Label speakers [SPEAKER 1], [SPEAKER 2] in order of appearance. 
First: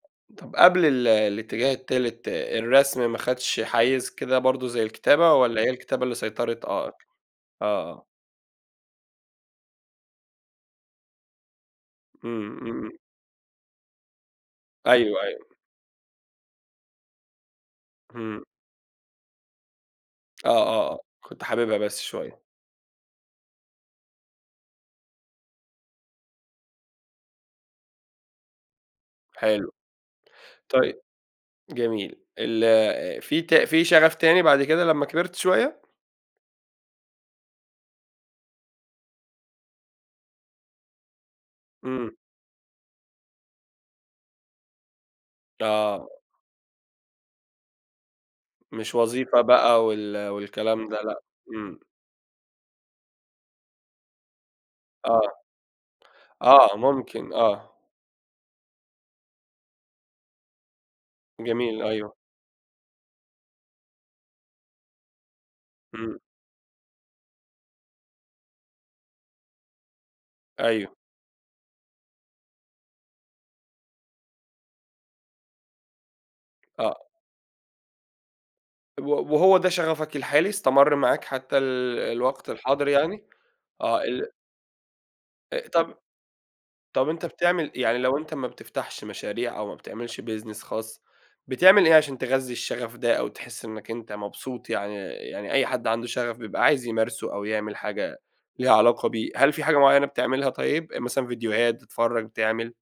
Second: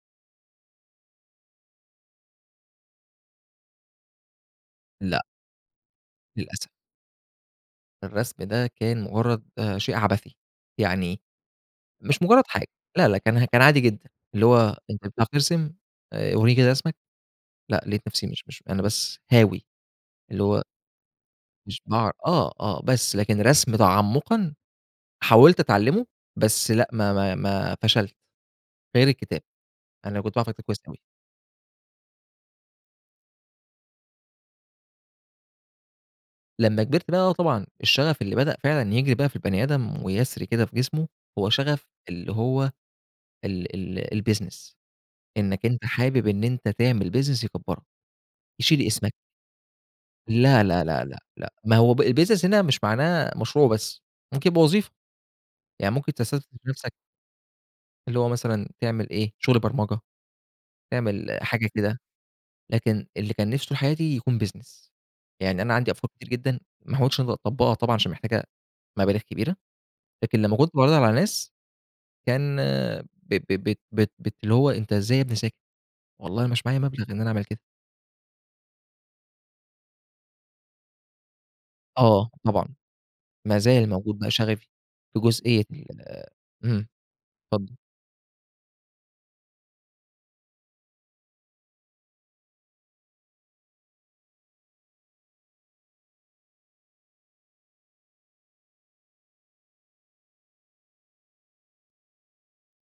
[SPEAKER 1] طَب قبل ال الاتجاه التالت، الرسم ماخدش حيّز كده برضو زي
[SPEAKER 2] لأ.
[SPEAKER 1] الكتابة، والّا هي الكتابة اللي سيطرت؟
[SPEAKER 2] للأسف.
[SPEAKER 1] آه، آه آه.
[SPEAKER 2] الرسم ده كان مجرّد، شيء عبثي. يعني مش مجرّد
[SPEAKER 1] إمم،
[SPEAKER 2] حاجة.
[SPEAKER 1] إمم، إمم.
[SPEAKER 2] لأ، لأ، كان، كان عادي جدًا. اللي هو أنت
[SPEAKER 1] أيوه.
[SPEAKER 2] بتعرف
[SPEAKER 1] أيوه.
[SPEAKER 2] ترسم آآ، ورّيني كده رسمك. لأ، لقيت نفسي،
[SPEAKER 1] إمم.
[SPEAKER 2] مش مش أنا بس هاوي، اللي
[SPEAKER 1] آه
[SPEAKER 2] هو
[SPEAKER 1] آه، آه، كنت حاببها
[SPEAKER 2] مش
[SPEAKER 1] بس
[SPEAKER 2] باعر
[SPEAKER 1] شوية.
[SPEAKER 2] آه، آه، بس لكن رسم تعمقًا حاولت أتعلمه، بس لأ، ما ما ما فشلت. غير الكتابة.
[SPEAKER 1] حلو،
[SPEAKER 2] أنا كنت باعرف أكتب كويّس أوي.
[SPEAKER 1] طيب، جميل. ال في ت في شغف تاني بعد كده لمّا كبرت شوية؟
[SPEAKER 2] لمّا كبرت، لأ، طبعًا، الشغف اللي بدأ فعلًا يجري بقى في البني آدم ويسري كده في جسمه، هو شغف
[SPEAKER 1] إمم.
[SPEAKER 2] اللي هو ال ال الBusiness. إنك أنت
[SPEAKER 1] آه.
[SPEAKER 2] حابب إن أنت تعمل business يكبرك، يشيل
[SPEAKER 1] مش
[SPEAKER 2] اسمك.
[SPEAKER 1] وظيفة بقى وال
[SPEAKER 2] لا، لا،
[SPEAKER 1] والكلام ده،
[SPEAKER 2] لا، لا،
[SPEAKER 1] لأ.
[SPEAKER 2] لا. ما
[SPEAKER 1] إمم.
[SPEAKER 2] هو الbusiness هنا مش معناه مشروع بس، ممكن يبقى وظيفة.
[SPEAKER 1] آه،
[SPEAKER 2] يعني ممكن تستثمر في
[SPEAKER 1] آه،
[SPEAKER 2] نفسك
[SPEAKER 1] ممكن، آه.
[SPEAKER 2] اللي هو مثلًا تعمل إيه، شغل برمجة، تعمل، حاجة
[SPEAKER 1] جميل،
[SPEAKER 2] كده.
[SPEAKER 1] أيوه.
[SPEAKER 2] لكن اللي كان نفسي طول حياتي يكون business. يعني أنا عندي أفكار
[SPEAKER 1] إمم.
[SPEAKER 2] كتير جدًا ما حاولتش إن أنا أطبقها طبعًا عشان محتاجة مبالغ كبيرة، لكن لمّا كنت
[SPEAKER 1] أيوه.
[SPEAKER 2] باعرضها على الناس كان، ب ب بت بت اللي هو أنت إزاي يا ابني ساكت؟ والله مش معايا
[SPEAKER 1] آه.
[SPEAKER 2] مبلغ إن أنا أعمل كده.
[SPEAKER 1] و وهو ده شغفك الحالي، استمر معاك حتى ال
[SPEAKER 2] آه،
[SPEAKER 1] الوقت
[SPEAKER 2] طبعًا.
[SPEAKER 1] الحاضر يعني؟
[SPEAKER 2] ما زال
[SPEAKER 1] آه،
[SPEAKER 2] موجود
[SPEAKER 1] ال
[SPEAKER 2] بقى شغفي في جزئية
[SPEAKER 1] آآ، طَب
[SPEAKER 2] ال إمم.
[SPEAKER 1] طَب أنت بتعمل
[SPEAKER 2] اتفضل.
[SPEAKER 1] إيه، يعني لو أنت ما بتفتحش مشاريع أو ما بتعملش business خاص، بتعمل إيه عشان تغذي الشغف ده أو تحس إنك أنت مبسوط، يعني، يعني أي حد عنده شغف بيبقى عايز يمارسه أو يعمل حاجة ليها علاقة بيه. هل فيه حاجة مُعيّنة بتعملها طيب، مثلًا فيديوهات بتتفرج، بتعمل؟